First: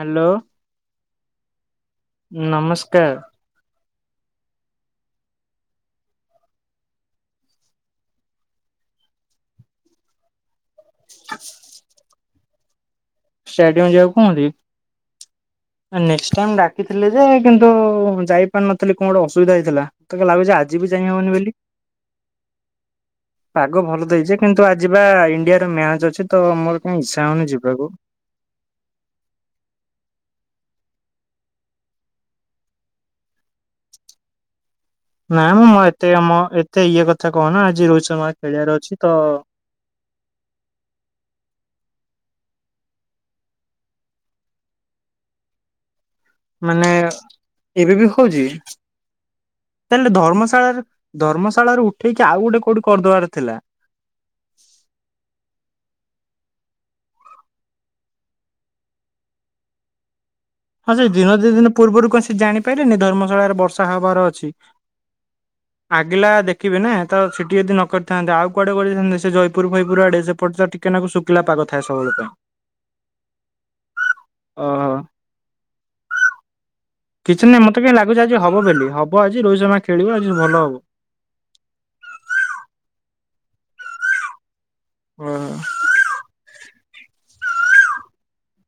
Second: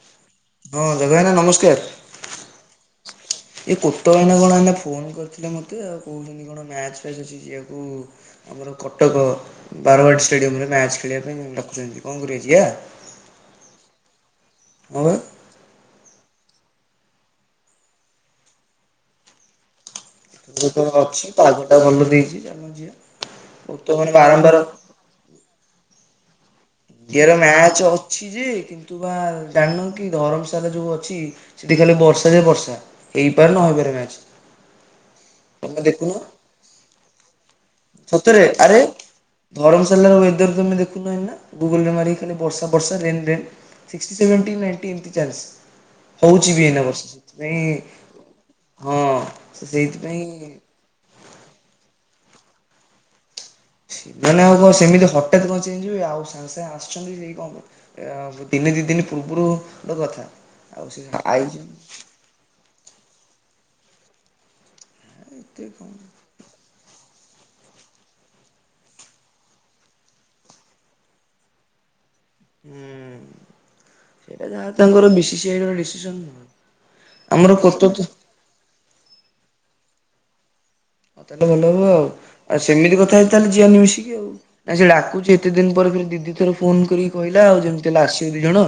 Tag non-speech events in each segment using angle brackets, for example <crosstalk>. Hello ହଁ ଜଗା ନା ନମସ୍କାର। ନମସ୍କାର। ଏ କୋଟ ଭାଇନା କଣ ଏଇନା ଫୋନ କରିଥିଲେ ମତେ ଆଉ କହୁଛନ୍ତି କଣ ମ୍ୟାଚ ଫ୍ୟାଚ ଅଛି ଯିଆକୁ। ଆମର କଟକ ବାରବାଟି ଷ୍ଟାଡିୟମରେ ମ୍ୟାଚ୍ ଖେଳିବା ପାଇଁ ଡାକୁଛନ୍ତି କଣ କରିବା ଯିଆ? ଷ୍ଟାଡିୟମ ଯିବାକୁ କହନ୍ତି। ନେଷ୍ଟ ଟାଇମ ଡାକିିଥିଲେ ଯେ କିନ୍ତୁ ଯାଇପାରିନଥିଲି କଣ ଗୋଟେ ଅସୁବିଧା ହେଇଥିଲା। <unintelligible> ଲାଗୁଚି ଏବେ ତ ଆଜି ବି ଅଛି ଯାଇହବନି ବୋଲି ପାଗଟା ଭଲ ଦେଇଛି ଚାଲୁନ ଯିବା। ପାଗ କୋତ ଭଲ ମାନେ ଦେଇଚି ବାରମ୍ବାର କିନ୍ତୁ ଆ ଯିବା ଇଣ୍ଡିଆର ମ୍ୟାଚ ଅଛି ତ ମୋ <unintelligible> ମ୍ୟାଚ ଅଛି ଯେ କିନ୍ତୁ ବା ଜାଣିନ କି ଧରମ ସାରେ ଯୋଉ ଅଛି। ସେଠି ଖାଲି ବର୍ଷା ଯେ ବର୍ଷା ହେଇପାରେ ନ ହେଇପାରେ ମ୍ୟାଚ। ନାମ ମ ଏତେ ଆମ ଏତେ ଇଏ କଥା କହନା ଆଜି ରୋହିତ ଶର୍ମା ଖେଳିବାର ଅଛି ତ ଧରମଶାଲ ର ୱେଦର ତମେ ଦେଖୁନ ଏନା ଗୁଗଲରେ ମାରି ଖାଲି ବର୍ଷା ବର୍ଷା ରେନ ରେନ୍। <unintelligible> ସେଭେଣ୍ଟିନ ନା ନାଇଟି ଏମିତି ଚାଲିଚି। ହଉଚି ବି ଏଇନା ମାନେ ବର୍ଷ ଏବେ ବି ହଉଛି ତାହେଲେ ଧର୍ମଶାଳାରେ ଧର୍ମଶାଳାରୁ ଉଠେଇକି ଆଉ ଗୋଟେ କୋଉଠି କରିଦବାର ଥିଲା। ମାନେ ଆଉ କଣ ସେମିତି ହଠାତ୍ କଣ ଚେଞ୍ଜ ହୁଏ ଆଉ ସାଙ୍ଗେ ସାଙ୍ଗେ ଆଶୁଛନ୍ତି ଇ ଆଁ ଦିନେ ଦି ଦିନ ପୂର୍ବରୁ ର କଥା। ଆଉ ହଁ ସେ ଦିନ ଦିଇ ଦିନ ଆଇଛନ୍ତି ପୂର୍ବରୁ କଣ ସେ ଜାଣିପାଇଲେନି ଧର୍ମଶାଳାରେ ବର୍ଷା ହବାର ଅଛି। ଏତେ କଣ ଆଗିଲା ଦେ ରଖିବେ ନା ତ ସେଠି ଯଦି ନ କରିଥାନ୍ତେ ଆଉ କୁଆଡେ କରିଥାନ୍ତେ ସେ ଜୟପୁର ଫୟପୁର ଆଡେ ସେପଟେ କେନାକୁ ଶୁଖିଲା ପାଗ ଥାଏ ସବୁ। <unintelligible> ହୁଁ ସେଇଟା ଯାହା ଓହୋ। ତାଙ୍କର ବିସି ସି ଆଇର ଡିସିସନ। କିଛି ଆମର ନାଇଁ ମତେ କାଇଁ କତ ଲାଗୁଛି ଆଜି ହବ ବୋଲି ହବ ଆଜି ରୋହିତ ଶର୍ମା ଖେଳିବ ଆଜି ଭଲ ହବ। ତାହେଲେ ଭଲ ହବ ଆଉ ଆଉ ସେମିତି କଥା ହେଇତା ତାହେଲେ ଯିଅନି ମିଶିକି ଆଉ ନାଇଁ ସେ ଡାକୁଛି ଏତେ ଓହୋ ଦିନ ପରେ ଫୁଣି ଦିଦି ଥର ଫୋନ କରିକି କହିଲା ଆଉ ଯେମିତି ହେଲେ ଆସିବି ଦି ଜଣ।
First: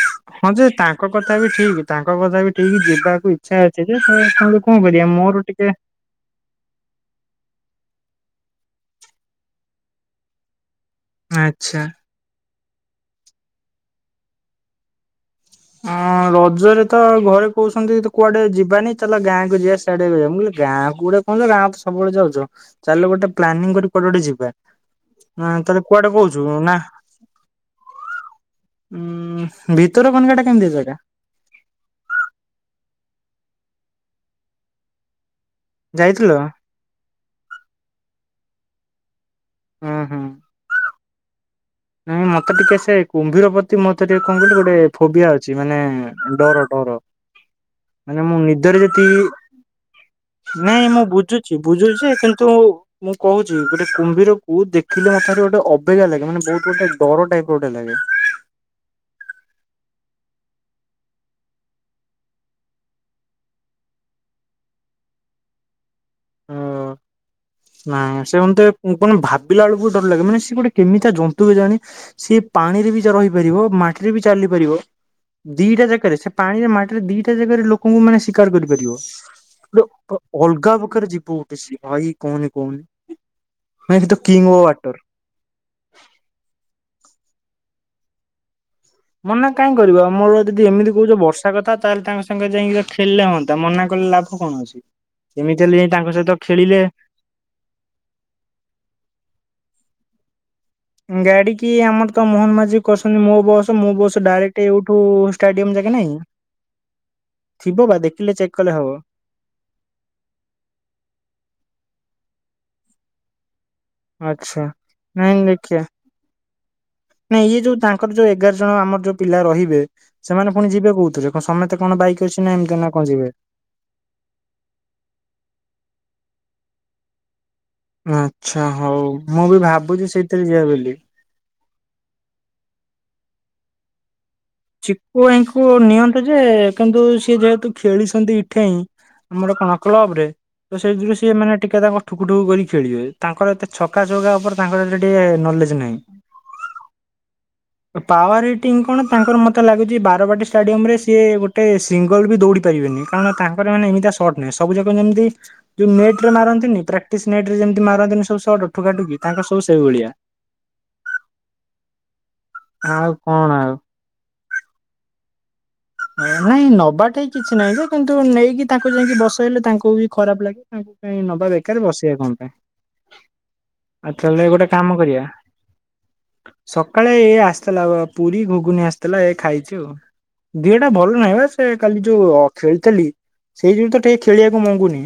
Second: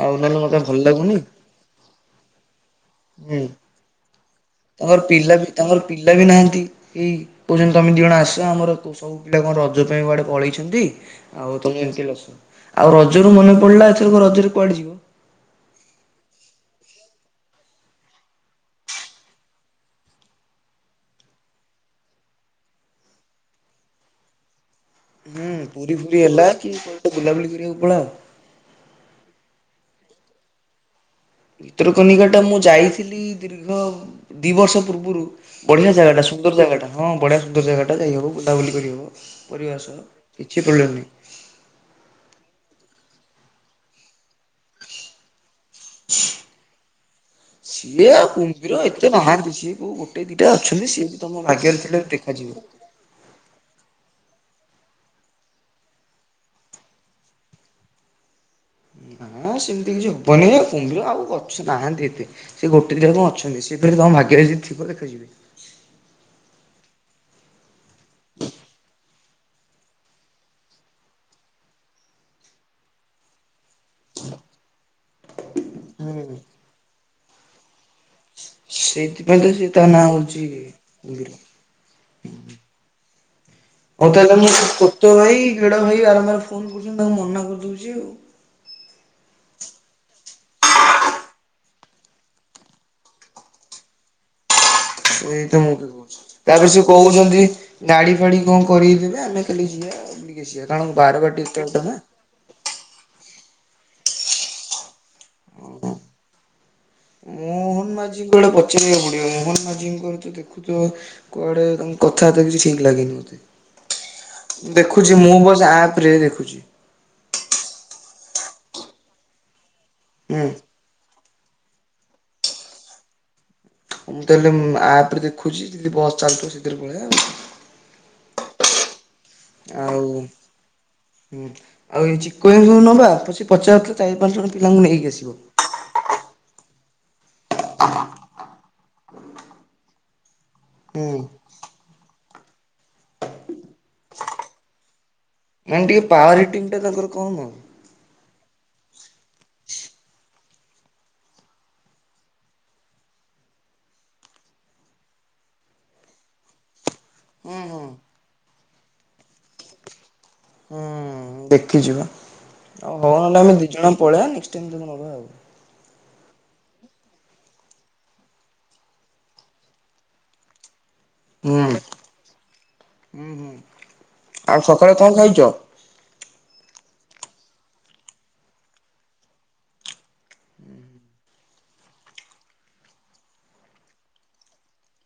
ଆଉ ନହେଲେ ହଁ ମତେ ଯେ ଭଲ ତାଙ୍କ ଲାଗୁନି କଥା ବି ଠିକ୍ ତାଙ୍କ କଥା ବି ଠିକ୍ ଯିବାକୁ ହୁଁ ଇଚ୍ଛା ଅଛି ଯେ <unintelligible> କଣ କରିବା ମୋର ଟିକେ ପିଲାବି ନାହିଁ। ଏଇ କହୁଛନ୍ତି ତମେ ଦି ଜଣ ଆସ ଆମର ସବୁ ପିଲା କଣ ରଜ ପାଇଁ କୁଆଡେ ପଳେଇଛନ୍ତି। ଆଉ ତମେ ଆଚ୍ଛା। ଏମିତି ହେଲେ ଆସ ଆଉ ରଜରୁ ମନେ ପଡିଲା ଏଥର ରଜରେ କୁଆଡେ ଯିବ? ହଁ ରଜରେ ତ ଘରେ କହୁସନ୍ତି କୁଆଡେ ଯିବାନି ଚାଲ ଗାଁ କ ଯିବାସ୍ ମୁଁ କହିଲି ଗାଁ କୁ ଗୁଟେ କଣ ଗାଁ କୁ ସବୁବେଳେ ଯାଉଛ। ଚାଲୁ ଗୋଟେ ପ୍ଲାନିଂ କରି କୁଆଡେ ଗୋଟେ ଯିବା। ହଁ ହୁଁ ତାହେଲେ ପୁରୀ କୁଆଡେ ଫୁରୀ କହୁଛୁ ହେଲା ନା କି କୁଆଡେ ବୁଲାବୁଲି କରିବାକୁ ପଳାଅ। ଉଁ ଭିତର କନିକା ଟା କେମିତି ଜାଗା? ଭିତରକନିକାଟା ମୁଁ ଯାଇଥିଲି ଦୀର୍ଘ ଦି ବର୍ଷ ପୂର୍ବରୁ। ବଢ଼ିଆ ଜାଗାଟା ଯାଇଥିଲ? ସୁନ୍ଦର ଜାଗାଟା ହଁ ବଢ଼ିଆ ସୁନ୍ଦର ଜାଗାଟା ଯାଇ ହବ ବୁଲାବୁଲି କରିହବ। ପରିବା ଉଁ ସହ ହୁଁ। କିଛି <unintelligible> ନାଇଁ ମତେ ଟିକେ ସେ କୁମ୍ଭୀର ପ୍ରତି ମତେ ଟିକେ କଣ କହିଲୁ ଗୋଟେ ଫୋବିଆ ଅଛି ମାନେ ଡର ଡର। ସିଏ ମାନେ ଆଉ ମୁଁ କୁମ୍ଭୀର ନିଦରେ ଯଦିି ଏତେ ନାହାନ୍ତି ସିଏ କୋଉ ଗୋଟେ ଦିଟା ଅଛନ୍ତି ନାଇଁ ମୁଁ ସିଏ ବି ତମ ବୁଝୁଛି ଭାଗ୍ୟରେ ବୁଝୁଛି ଥିଲେ ଯେ କିନ୍ତୁ ଦେଖାଯିବ। ମୁଁ କହୁଛି ଗୋଟେ କୁମ୍ଭୀର କୁ ଦେଖିଲେ ମତେ ଭାରି ଗୋଟ ଅବେଗିଆ ଲାଗେ ମାନେ ବହୁତ ଗୋଟେ ଡର ଟାଇପ୍ ର ଗୋଟେ ଲାଗେ। ହଁ ସେମିତି କିଛି ହବନି କୁମ୍ଭୀର ଆଉ ଅଛ ନାହାନ୍ତି ଏତେ। ସେ ଗୋଟେ ଦିନ ଆଉ କଣ ଅଛନ୍ତି ସେଇଥିରେ ତମ ଭାଗ୍ୟରେ ଜି ଥିବ ଦେଖାଯିବ। ହଁ। ନାଇଁ ସେ ମତେ କଣ ଭାବିଲା ବୁଳୁକୁ ଡର ଲାଗେ ମାନେ ସିଏ ଗୋଟେ କେମିତିଆ ଜନ୍ତୁ କେଜାଣି। ସିଏ ପାଣିରେ ବି ଜ ରହିପାରିବ ମାଟିରେ ବି ଚାଲି ପାରିବ। ଦିଟା ଜାକରେ ସେ ହୁଁ ପାଣିରେ ମାଟିରେ ଦିଟା ଜାଗାରେ ଲୋ ଲୋକଙ୍କୁ ମାନେ ଶିକାର ସେଇଥିପାଇଁ ତ ସେ ତା କରିପାରିବ ନାଁ ହଉଛି ଅଲଗା ପ୍ରକାର କୁମ୍ଭୀର। ଯିବ ଗୋଟେ ସେ ଭାଇ କହନି କ <inaudible> ହଉ ତାହେଲେ ମୁଁ କୋତ ଭାଇ ଗେଡ଼ ଭାଇ ବାରମ୍ ବାର ଫୋନ କରୁଛନ୍ତି ତାଙ୍କୁ ମନା କରିଦଉଛି ଆଉ। ମନା କାଇଁ କରିବ ମୋର ଯଦି ଏମିତି କହୁଛ ବର୍ଷା କଥା ତାହେଲେ ତାଙ୍କ ସାଙ୍ଗ ଯାଇକି ଖେଳିଲେ ହୁଅନ୍ତା ମନା କଲେ ଲାଭ କଣ ଅଛି। ଏଇ ତ ଏମିତି ମୁଁ ହେଲେ କିଏ ଯାଇ ତାଙ୍କ କହୁଛି ସହିତ ତାପରେ ଖେଳିଲେ ସେ କହୁଛନ୍ତି ଗାଡ଼ି ଫାଡ଼ି କଣ କରିକି ଜିବେ ଆମେ ଖାଲି ଯିବା ବୁଲିକି ଆସିବା କାରଣ ବାରବାଟି ଗାଡି ଏତେ କି ବାଟ ନାଁ। ଆମର ତ ମୋହନ ମାଝି କରିଛନ୍ତି ମୋ ବସ ମୋ ବସ ଡାଇରେକ୍ଟ ଏଇଠୁ ଷ୍ଟାଡିୟମ ଯାକେ ନାଇଁ ମୋହନ ଥିବ ବା ମାଝିଙ୍କୁ ଦେଖିଲେ ଗୋଟେ ଚେକ୍ କଲେ ହବ। <inaudible> ମୋହନ ମାଝିଙ୍କର ଦେଖୁଛ କୁଆଡେ ତାଙ୍କ କଥାବାର୍ତ୍ତା କିଛି ଠିକ ଲାଗେନି ମତେ। ଆଚ୍ଛା। ଦେଖୁଛି ନାଇଁ ମୁଁ ବସ ଦେଖିବା ଆପ ରେ ଦେଖୁଛି। ନାଇଁ ଇଏ ଯୋଉ ତାଙ୍କର ଯୋଉ ଏଗାର ଜଣ ଆମର ଯୋଉ ପିଲା ରହିବେ ହୁଁ। ସେମାନେ ପୁଣି ଯିବେ କଉଥିରେ। ହଁ ସମସ୍ତେ କଣ ବାଇକ୍ ଅଛି ନା ଏମିତି ନା କଣ ଯିବେ। ମୁଁ ତାହେଲେ ମୁଁ ଆପ ରେ ଦେଖୁଛି ଯଦି ବସ୍ ଚାଲୁଥିବ ସେଇଥିରେ ପଳେଇବା ଆଉ କଣ। ଆଚ୍ଛା ହଉ ମୁଁ ବି ଆଉ। ଭାବୁଛି ସେଇଥିରେ ଯିବା ବୋଲି। ହୁଁ ଆଉ ଏ ଚିକୁ ଭାଇକୁ ନବା ସେ ପଚାରୁଥିଲେ ଚାରି ପାଞ୍ଚ ଜଣ ପିଲାଙ୍କୁ ନେଇକି ଆସିବ। ତାଙ୍କୁ ନିଅନ୍ତୁ ଯେ କିନ୍ତୁ ସିଏ ଯେହେତୁ ଖେଳିଛନ୍ତି ଏଠେଇଁ ଆମର କଣ କ୍ଲବରେ। ତ ହୁଁ ସେଇଥିରୁ ସିଏ ମାନେ ଟିକେ ତାଙ୍କର ଠୁକୁ ଠୁକୁ କରି ଖେଳିବେ ତାଙ୍କର ଏତେ ଛକା ଚୌକା ଉପରେ ତାଙ୍କର ଟିକେ ନ ମାନେ ଟିକେ ପାୱାର ହିଟିଂ ଟା ତାଙ୍କର କମ ଆଉ। ପାୱାର ହିଟିଂ କଣ। ତାଙ୍କର ମୋତେ ଲାଗୁଛି ବାରବାଟୀ ଷ୍ଟାଡିୟମରେ ସିଏ ଗୋଟେ ସିଙ୍ଗଲ ବି ଦୌଡ଼ି ପାରୀବେନି। କାରଣ ତାଙ୍କର ମାନେ ଏମିତି ସ ସଟ୍ ନୁହେଁ ସବୁଯାକ ଯେମିତି ଯୋଉ ନେଟରେ ମାରନ୍ତିନି ପ୍ରା ପ୍ରାଟିସ୍ ନେଟ ହୁଁ ରେ ଯେମିତି ହୁଁ। ମାରନ୍ତିନି ସବୁ ସଟ୍ ଠୁକାଠୁକି ତାଙ୍କର ସବୁ ସେଇଭଳିଆ। ହୁଁ ଦେଖିଚି ବା ଆଉ ହଁ ଆଉ ନହେଲେ କଣ ଆମେ ଦି ଆଉ ଜଣ ପଳେଇବା ନେକ୍ସଟ୍ ଟାଇମ୍ ତାଙ୍କୁ ନବା ଆଉ। ନା ନାଇଁ ନବାଠାଇଁ କିଛି ନାହିଁ ଯେ, କିନ୍ତୁ ନେଇକି ତାଙ୍କୁ ଯାଇକି ବସେଇଲେ ତାଙ୍କୁ ବି ଖରାପ ଲାଗେ ତା କାଇଁ ନବା ହୁଁ ବେକାର ବସେଇବା କଣ ପାଇଁ। ହୁଁ ହୁଁ ଆଉ ତାଲେ ଗୋଟେ ସକାଳେ କାମ କଣ କରିବା। ଖାଇଚ? ସକାଳେ ଏ ଆସିଥିଲା ପୁରୀ ଘୁଘୁନି ଆସିଥିଲା ଏ ଖାଇଛି ଆଉ। ଦିହଟା ଭଲ ନାହିଁ ବା ସେ କାଲି ଯୋଉ ଖେଳିଥିଲି, ସେଇ ଯୋଗୁ ତ ଟିକେ ଖେଳିବାକୁ ମଙ୍ଗୁନି।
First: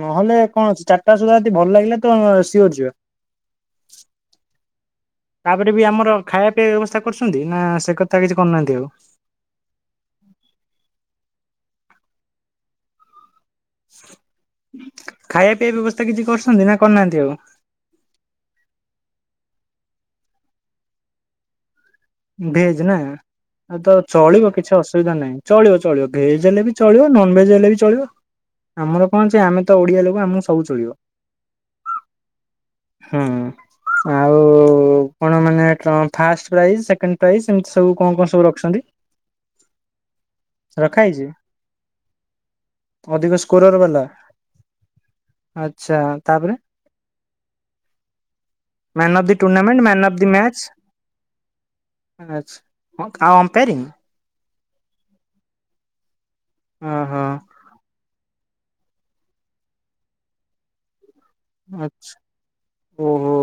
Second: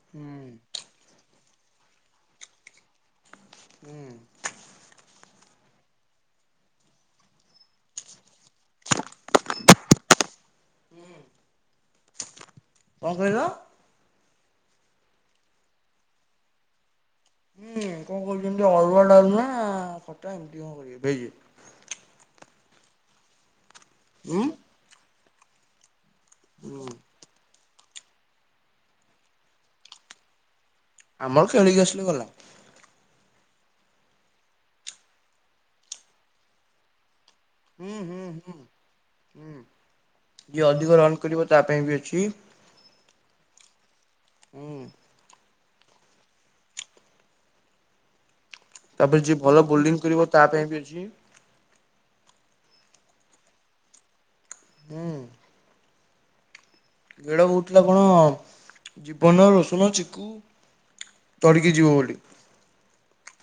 ନହେଲେ କଣ ଅଛି, ଚାରିଟା ସୁଦ୍ଧା ଯଦି ଭଲ ଲାଗିଲା ତ ସିଓର ଯିବା। ହୁଁ। ତାପରେ ବି ଆମର ଖାଇବା ପିଇବା ବ୍ୟବସ୍ଥା କରୁଛନ୍ତି, ନା ସେ କଥା କିଛି କରୁନାହାନ୍ତି ଆଉ। ହୁଁ। କଣ କହିଲ? ଖାଇବା ପିଇବା ବ୍ୟବସ୍ଥା କିଛି କରୁସନ୍ତି ନା କରିନାହାନ୍ତି ଆଉ? ହୁଁ କଣ କହୁଛନ୍ତି ଅରୁୁଆ ଡ଼ାଲମା ଖଟା ଏମିତି କଣ କରିବେ ହେଇଚି। ଭେଜ ନା ଅ ତ ଉଁ ଚଳିବ କିଛି ଅସୁବିଧା ନାହିଁ। ଚଳିବ ଚଳିବ, ଭେଜ୍ ହେଲେ ବି ଚଳିବ ନନ ଭେଜ୍ ହେଲେ ବି ଚଳିବ। ଆମର କଣ ଅଛି ଆମେ ତ ଓଡିଆ ଲୋକ ଆମକୁ ସବୁ ଚଳିବ। ଆମର ଖେଳିକି ଆସିଲେ ଗଲା। ହୁଁ ଆଉ ଉ କଣ ମାନେ ଫାଷ୍ଟ ପ୍ରାଇଜ ସେ କେଣ୍ଡ ପ୍ରାଇସ୍ ସେମିତି ହୁଁ ସବୁ କଣ ହୁଁ କଣ ସବୁ ହୁଁ ରଖିସନ୍ତି। ହୁଁ। ଯିଏ ଅଧିକ ରନ୍ ହେଇଛି? କରିବ ତା ପାଇଁ ବି ଅଛି। ଅଧିକ ସ୍କୋରର ବାଲା। ହୁଁ। ଆଚ୍ଛା ତାପରେ। ମ୍ୟାନ୍ ତାପରେ ଅଫ୍ ଯିଏ ଦି ଭଲ ଟୁର୍ଣ୍ଣାମେଣ୍ଟ ବୋଲିଂ ମ୍ୟାନ୍ ଅଫ୍ କରିବ ଦି ତା ପାଇଁ ମ୍ୟାଚ। ବି ଅଛି। ଆଚ୍ଛା କ ଆ ଆମ୍ପରିଂ। ହୁଁ। ଓହୋ ଗେଡ କହୁଥିଲା କଣ ଜୀବନ ରୋଶନ ଚିକୁ। ଧରିକି ଯିବ ବୋଲି। ଆଛା ଓହୋ।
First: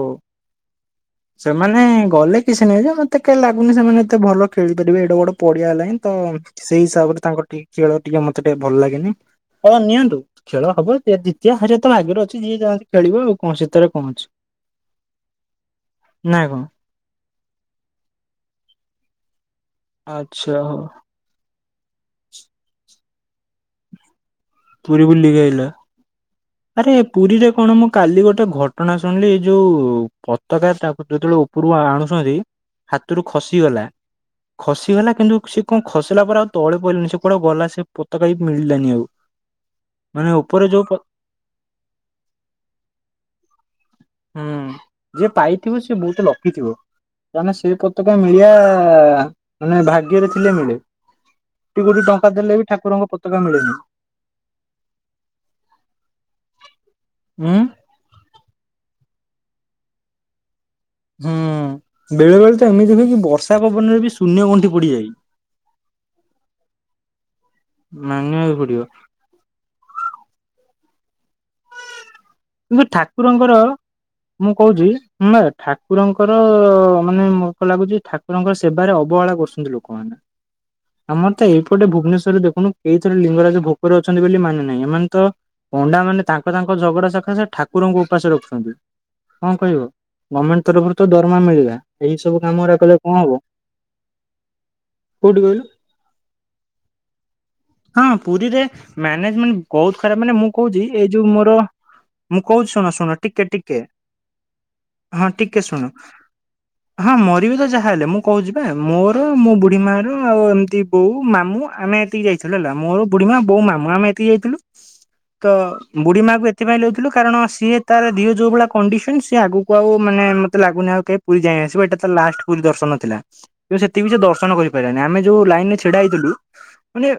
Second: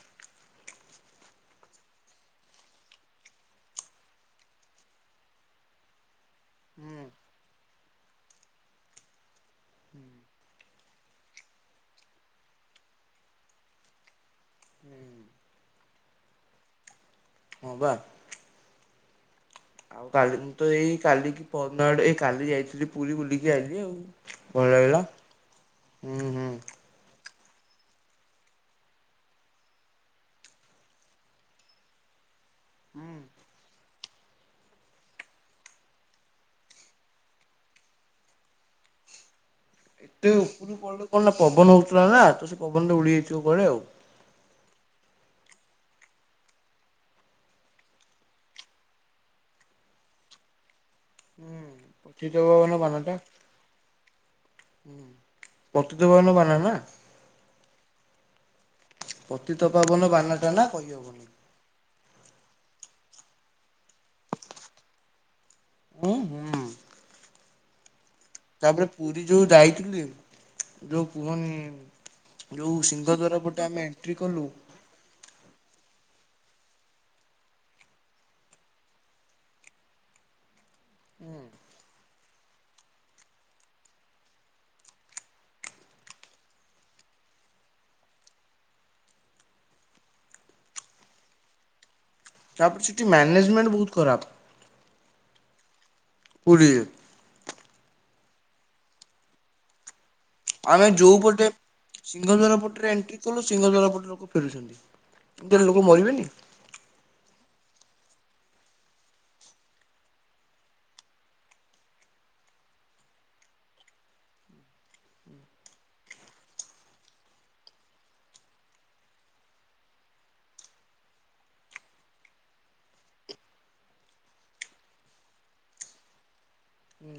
ସେମାନେ ଗଲେ କିଛି ନାହିଁ। ଯେ ମତେ କାଇଁ ଲାଗୁନି ସେମାନେ ଏତେ ଭଲ ଖେଳିପାରିବେ। ଏଡ଼େ ବଡ଼ ପଡିଆ ହେଲାଇ ତ ସେଇ ହୁଁ ହିସାବରେ ତାଙ୍କ ଟି ଖେଳ ଟିକେ ମତେ ଟିକେ ଭଲ ଲାଗେନି। ହଁ ନିଅନ୍ତୁ ଖେଳ ହବ ଯିଏ ଜିତିବା ହାରିବା ତ ଭାଗ୍ୟରେ ଅଛି ଯିଏ ଯାହା ବି ଖେଳିବ ଆଉ କଁ ସେଥେରେ କଁ ଅଛି। ନାଁ କଣ। ହଁ ପା। ଆଉ କାଲି ମୁଁ ଆଚ୍ଛା ତ ଏଇ ହଉ କାଲି କାଲି କି ପରଦିନ ଆଡ଼େ ଏଇ କାଲି ଯାଇଥିଲି ପୁରୀ ବୁଲିକି ଆଇଲିି ଆଉ। ଭଲ ଲାଗିଲା ପୁରୀ ବୁଲିକି ଆଇଲ। ହୁଁ ହୁଁ। ଆରେ ପୁରୀରେ କଣ ମୁଁ କାଲି ଗୋଟେ ଘଟଣା ଶୁଣିଲି, ଏଇ ଯୋଉ ପତକା ତାକୁ ଯେତୋବୋଳେ ଉ ପୁରୁ ଆଣୁଛନ୍ତି ହାତୁରୁ ଖସିଗଲା। ଖସିଗଲା କିନ୍ତୁ ସେ କଁ ଖସିଲା ପରେ ଆଉ ତଳେ ପଡିଲାନି। ସେ କୁଆଡେ ଗଲା ସେ ପତକା ବି ମିଳିଲାନି ଆଉ। ମାନେ ଏତେ ଉପରେ ଉପୁରୁ ଯୋଉ ପଡିଲେ କଣ ନା, ପବନ ହୋଉଥିଲା ନା ତ ସେ ପବନରେ ଉଡି ଯାଇଥିବ କୁଆଡ଼େ ଆଉ। ହୁଁ ଯିଏ ପାଇଥିବ ସିଏ ବୋହୁତ ଲକି ଥିବ। <unintelligible> ସେ ପତକା ମିଳିବା ମାନେ ଭାଗ୍ୟରେ ଥିଲେ ମିଳେ। ହୁଁ କୋଟି କୋଟି ଟଙ୍କା ପତିତ ଦେଲେ ବି ପାବନ ଠାକୁରଙ୍କ ପତକା ମିଳେନି। ହୁଁ ପତିତ ପାବନ ବାନା ନା। <unintelligible> ପତିତ ପାବନ ବାନା ଟାନା କହିହବ ହୁଁ ବେଳେ ବେଳେ ତ ଏମିତି ହୁଏ କିି ବର୍ଷା ପବନରେ ବି ଶୂନ୍ୟ ଗଣ୍ଠି ପଡିଯାଇ। <unintelligible> ମାନିବା କୁ ତାପରେ ପୁରୀ ଯୋଉ ଯାଇଥିଲି ଯୋଉ କୁହନି। କିନ୍ତୁ ଯୋଉ ସିଂଘଦ୍ୱାର ଠାକୁରଙ୍କର ପଟେ ଆମେ ଏଣ୍ଟ୍ରି କଲୁ। <unintelligible> <unintelligible> ଠାକୁରଙ୍କର ମାନେ ମୋତେ ଲାଗୁଛି ଠାକୁରଙ୍କ ସେବାରେ ଅବହେଳା କରୁଛନ୍ତି ଲୋକୋମାନେ। <inaudible> ଆମର ତ ଏଇପଟେ ଭୁବନେଶ୍ୱରରେ ଦେଖୁନୁ କେଇଥରେ ଲିଙ୍ଗରାଜ ଭୋକୋରେ ଅଛନ୍ତି ବେଲି ମାନେ ନାହିଁ ଏମାନେ ତ ପଣ୍ଡା ମାନେ ତାଙ୍କ ତାଙ୍କ ଝଗଡ଼ା <unintelligible> <unintelligible> ସେ ଠାକୁରଙ୍କୁ ଉପାସ ରଖୁଛନ୍ତି କଁ କହିବ ଗମେଣ୍ଟେ ତରଫରୁ ତ ଦରମା ମିଳିଲା। ଏଇ ସବୁ କାମ <unintelligible> ରା ତାପରେ କଲେ ସେଠି କଁ ହବ ମ୍ୟାନେଜମେଣ୍ଟ ବହୁତ ଖରାପ କୋଉଠି କହିଲୁ। ପୁରୀରେ ହଁ ପୁରୀରେ ମ୍ୟାନେଜମେଣ୍ଟ ବୋହୁତ ଖରାପ ମାନେ ମୁଁ କୋହୁଚି ଆମେ ଏଇ ଯୋଉ ପଟେ ମୋରୋ ମୁଁ ସିଂହଦ୍ୱାର କୋହୁଛି ପଟରେ ଶୁଣ ଶୁଣ ଏଣ୍ଟ୍ରି କଲୁ ଟିକେ ଟିକେ ସିଂହଦ୍ୱାର ପଟେ ଲୋକ ଫେରୁଛନ୍ତି। ହଁ ଏମିତିରେ ଟିକେ ଲୋକ ଶୁଣ। ମରିବେନି ହଁ ମରିବି ତ ଯାହା ହେଲେ ମୁଁ କୋହୁଚି ପା ମୋରୋ ମୋ ବୁଢୀ ମାର ଆଉ ଏମିତି ବୋଉ ମାମୁଁ ଆମେ ଏତିକି ଯାଇଥିଲୁ ହେଲା ମୋରୋ ବୁଢୀମା ବୋଉ ମାମୁଁ ଆମେ ଏତିକି ଯାଇଥିଲୁ। <unintelligible> ବୁଢୀ ମାକୁ ଏଥିପାଇଁ <unintelligible> ଥିଲୁ କାରଣ ସିଏ ତାର ଦିହ ଯୋଉ ଭଳିଆ କଣ୍ଡିସନ୍ ସିଏ ଆଗୁକୁ ଆଉ ମାନେ ମତେ ଲାଗୁନି ଆଉ କେ ପୁରୀ ଯାଏଁ ଆସିବ ଏଟା ତାର ଲାଷ୍ଟ ପୁରୀ ଦର୍ଶନ ଥିଲା। ସିଏ ସେତିକି ବି ସିଏ ଦର୍ଶନ କରିପାଇଲାନି ଆମେ ଯୋଉ ଲାଇନ ରେ ଛିଡା ହେଇଥିଲୁ। ମାନେ ହୁଁ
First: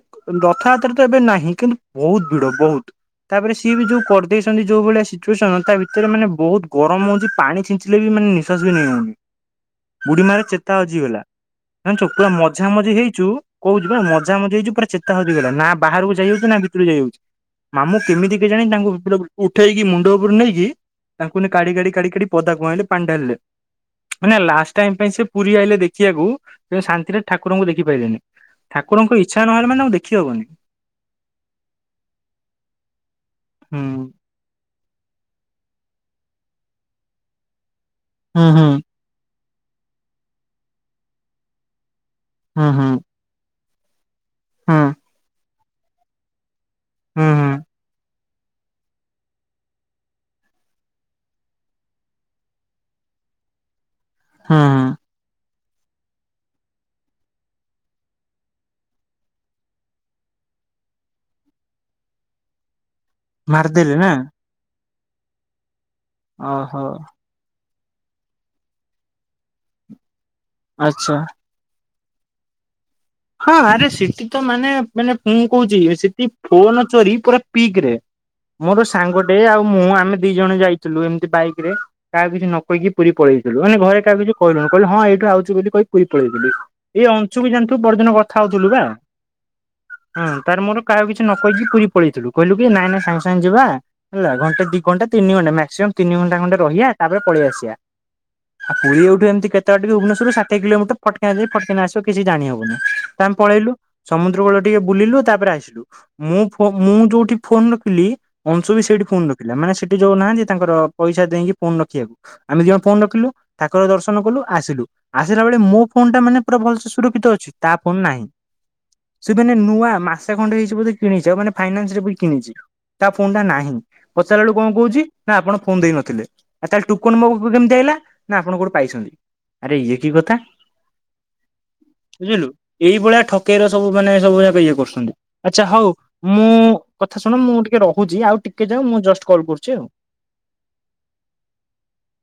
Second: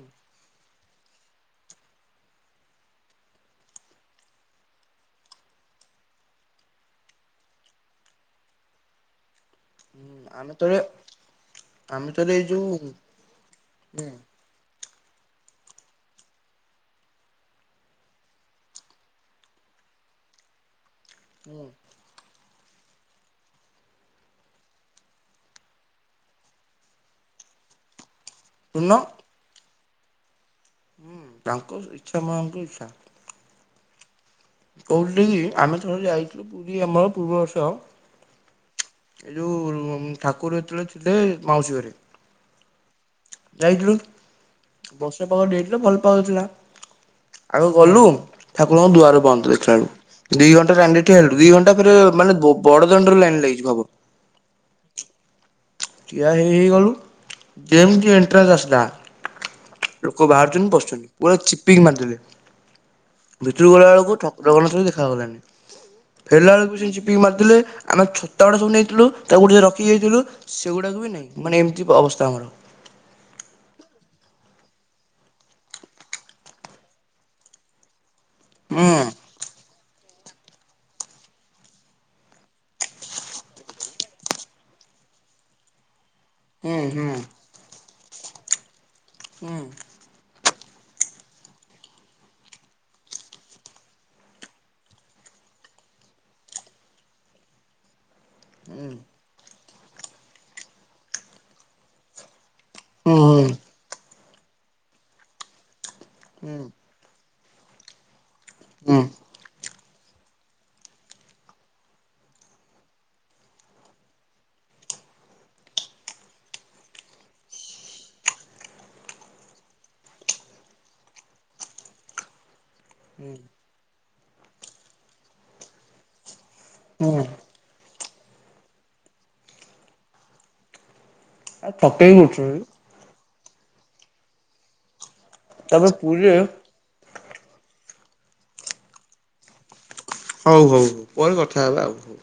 ରଥଯାତ୍ରା ତ ଏବେ ନାହିଁ କିନ୍ତୁ ବୋହୁତୁ ଭିଡ ବୋହୁତୁ ତାପରେ ସିଏ ବି ଯୋଉ କରିଦେଇ ଚନ୍ତି ଯୋଉ ଭଳିଆ ସିଚୁଏସନ୍ ତା ଭିତରେ ମାନେ ବୋହୁତ ଗରମ ହୋଉଚି ପାଣି ଛିଞ୍ଚିଲେ ବି ମାନେ ନିଶ୍ଵାସ ବି ନେଇ ହୋଉନି। ହୁଁ ବୁଢୀ ମାର ଆମେ ଥରେ ଚେତା ହଜିଗଲା। ଆମେ ଥରେ <unintelligible> ଏଇ ଯୋଉ ମଝା ହୁଁ ମଝି ହେଇଚୁ କୋହୁଚି ପା ମଝା ମଝି ହେଇଚୁ ପୁରା ଚେ ତା ହଜିଗଲା ନା ବାହାରୁକୁ ଯାଇହୋଉଚି ନା ଭିତୁରୁକୁ ଯାଇହୋଉଛି ମାମୁଁ କେମିତି କେଜାଣି ତାଙ୍କୁ <unintelligible> ଉଠେଇକି ମୁଣ୍ଡ ଓପୋରୁ ନେଇକି ତାଙ୍କୁ ନେ ହୁଁ କାଢି କାଢି କାଢି କାଢି ପଦାକୁ ଆଇଁଲେ ପାଣି ଢାଳିଲେ। ମାନେ ଲାଷ୍ଟ ଟାଇମ ପାଇଁ ସେ ପୁରୀ ଆଇିଲେ ଦେଖିବାକୁ କିନ୍ତୁ ଶାନ୍ତିରେ ଠାକୁରଙ୍କୁ ଦେଖିପାଇଲେନି। ଶୁଣୁନ ଠାକୁରଙ୍କ ଇଚ୍ଛା ନହେଲେ ମାନେ ତାଙ୍କୁ ଦେଖିହବନି। ହୁଁ ତାଙ୍କ ଇଚ୍ଛା <unintelligible> ଇଚ୍ଛା। ହୁଁ। କୋହୁଥିଲି ଆମେ ଥରେ ଯାଇଥିଲୁ ପୁରୀ ଆମର ପୂର୍ବ ବର୍ଷ ହୁଁ ହୁଁ। ଏ ଯୋଉ ଠାକୁର ଯେତେବେଳେ ଥିଲେ ମାଉସୀ ଘରେ। ହଁ, ହଁ। ଯାଇଥିଲୁ ବର୍ଷା ପାଗ ଦେଇଥିଲା ଭଲ ପାଗଥିଲା। ହୁଁ ହୁଁ ଆଉ ଗଲୁ ଠାକୁରଙ୍କ ଦୁଆର ବନ୍ଦ ଦେଖିଲା ବେଳୁକୁ। ଦିଇ ଘଣ୍ଟାରେ ରାଣ୍ଡିଟି ହେଲେ ଦିଇ ଘଣ୍ଟା ପରେ ମାନେ ବଡ ଦାଣ୍ଡରେ ଲାଇନ୍ ଲାଗିଛି ଭାବ। ହଁ ଉଁ। ଠିଆ ହେଇ ହେଇଗଲୁ ଯେମୀତ ଏଣ୍ଟ୍ରାନ୍ସ ଆସିଲା। ଲୋକ ବାହାରୁଚନି ପଶୁଛନି ପୁରା ଚିପିକି ମାରିଦେଲେ- ଭିତରୁ ଗଲା ମାରିଦେଲେ ନା ବେଳକୁ ଠାକୁରଗୁଡା ସବୁ ଦେଖାଗଲାଣି ଫେରିଲା ବେଳକୁ ଓହୋ ସେ ଚିପିକି ମାରିଲେ ଆମେଛୋଟ - ତାଡ଼ ସବୁ ନେଇଥିଲୁ ତାକୁ ଟିକିଏ ରଖି ଦେଇଥିଲୁ। ସେଗୁଡ଼ାକ ବି ଆଚ୍ଛା। ନାହିଁ ମାନେ ଏମିତି ଅବସ୍ଥା ଆମର- ହଁ ଆରେ ସେଠି ତ ମାନେ ମାନେ ମୁଁ କଉଚି ସେଠି ଫୋନ ଚୋରି ପୁରା ପିକ ରେ ମୋର ହୁଁ ସାଙ୍ଗଟେ ଆଉ ମୁଁ ଆମେ ଦି ଜଣ ଯାଇଥିଲୁ ଏମିତି ବାଇକ ରେ କାହାକୁ କିଛି ନ କହିକି ପୁରୀ ପଳେଇଥିଲୁ। ମାନେ ଘରେ କାହାକୁ କିଛି କହିନଥିଲୁ। କହିଲୁ ହଁ ଏଇଠୁ ଆଉଚୁ ବୋଲି କହିି- ପୁରୀ ପଳେଇଥିଲୁ ହୁଁ ଏଇ ହୁଁ ଅଂଞ୍ଚୁ ବି ଜାଣିୁଥିବୁ ପଡଦିନ କଥା ହଉଥିଲୁ ବା ହୁଁ। ହଁ ତାର ମୋର କାହାକୁ କିଛି ନ କହିକି ପୁରୀ ପଳେଇଥିଲୁ କହିଲୁ କି ନାଇଁ ନାଇଁ ସାଙ୍ଗେ ସାଙ୍ଗେ ଯିବା। ହେଲା ଘଣ୍ଟେ ଦି ଘଣ୍ଟା ତିନି ଘଣ୍ଟା ମାକ୍ସିମମ୍ ତିନି ଘଣ୍ଟା ଖଣ୍ଡେ ରହିବା ତାପରେ ପଳେଇ ଆସିବା। ଆ ହୁଁ ପୁରୀ ଏଇଠୁ ଏମତି କେତେ ବାଟ କି ଭୁବନେଶ୍ୱରରୁ ଷାଠିଏ କିଲୋମିଟର ପଟ୍ କି ନା ଯାଇ ପଟ୍ କିନା ଆସିବ କିଛି ଜଣିହ ହୁଁ ତାମ୍ ପଳେଇଲୁ ସମୁଦ୍ର କୂଳ ଟିକେ ବୁଲିଲୁ ତାପରେ ଆସିଲୁ ମୁଁ ହୁଁ ମୁଁ ଯୋଉଠି ଫୋନ ରଖିଲି ଅଂଶୁ ବି ହୁଁ ହୁଁ ସେଇଠି ଫୋନ ରଖିଲା ମାନେ ସେଠି ଯୋଉ ନାହାନ୍ତି ତାଙ୍କର ପଇସା ଦେଇକି ଫୋନ ରଖିବାକୁ ଆମେ ଦି ଜଣ ଫୋନ ରଖିଲୁ ଠାକୁର ଦର୍ଶନ କଲୁ ଆସିଲୁ। ଆସିଲା ବେଳେ ମୋ ଫୋନ ଟା ମାନେ ପୁରା ଭଲସେ ସୁରକ୍ଷିତ ଅଛି ତା ଫୋନ ନାହିଁ। ସେ ମାନେ ନୂଆ ମାସେ ଖଣ୍ଡେ ହେଇଚି ବୋଧେ କିଣିଚି ଆଉ ମାନେ ଫାଇନାନ୍ସ ରେ ବି କିଣିଚି। ତା ଫୋନ ଟା ନାହିଁ ପଚାରିଲା ବେଳୁ କଅଁ କୋଉଚି ନା ଆପଣ ଫୋନ ଦେଇନଥିଲେ। ଆଉ ତାହେଲେ ଟୁକନ ହୁଁ ମୋ ପାଖକୁ କେମିତି ଆଇଲା ନା ଆପଣ କୋଉଠି ପାଇଚ଼ନ୍ତି ଆରେ ଇଏ କି କଥା? ଆ ପକେଇି ବୁଝିଲୁ ଉଠୁନୁ। ଏଇଭଳିଆ ଠକେଇର ସବୁ ମାନେ ସବୁ ଯାକ ଇଏ କରୁଚ଼ନ୍ତି ଆଚ୍ଛା ତାପରେ ହଉ ପୁରୀରେ ମୁଁ କଥା ଶୁଣ ମୁଁ ଟିକେ ରହୁଛି ଆଉ ଟିକେ ଯାଉ ମୁଁ ଜଷ୍ଟ କଲ୍ କରୁଚି ଆଉ ହଉ ହଉ ପରେ କଥା ହେବା ଆଉ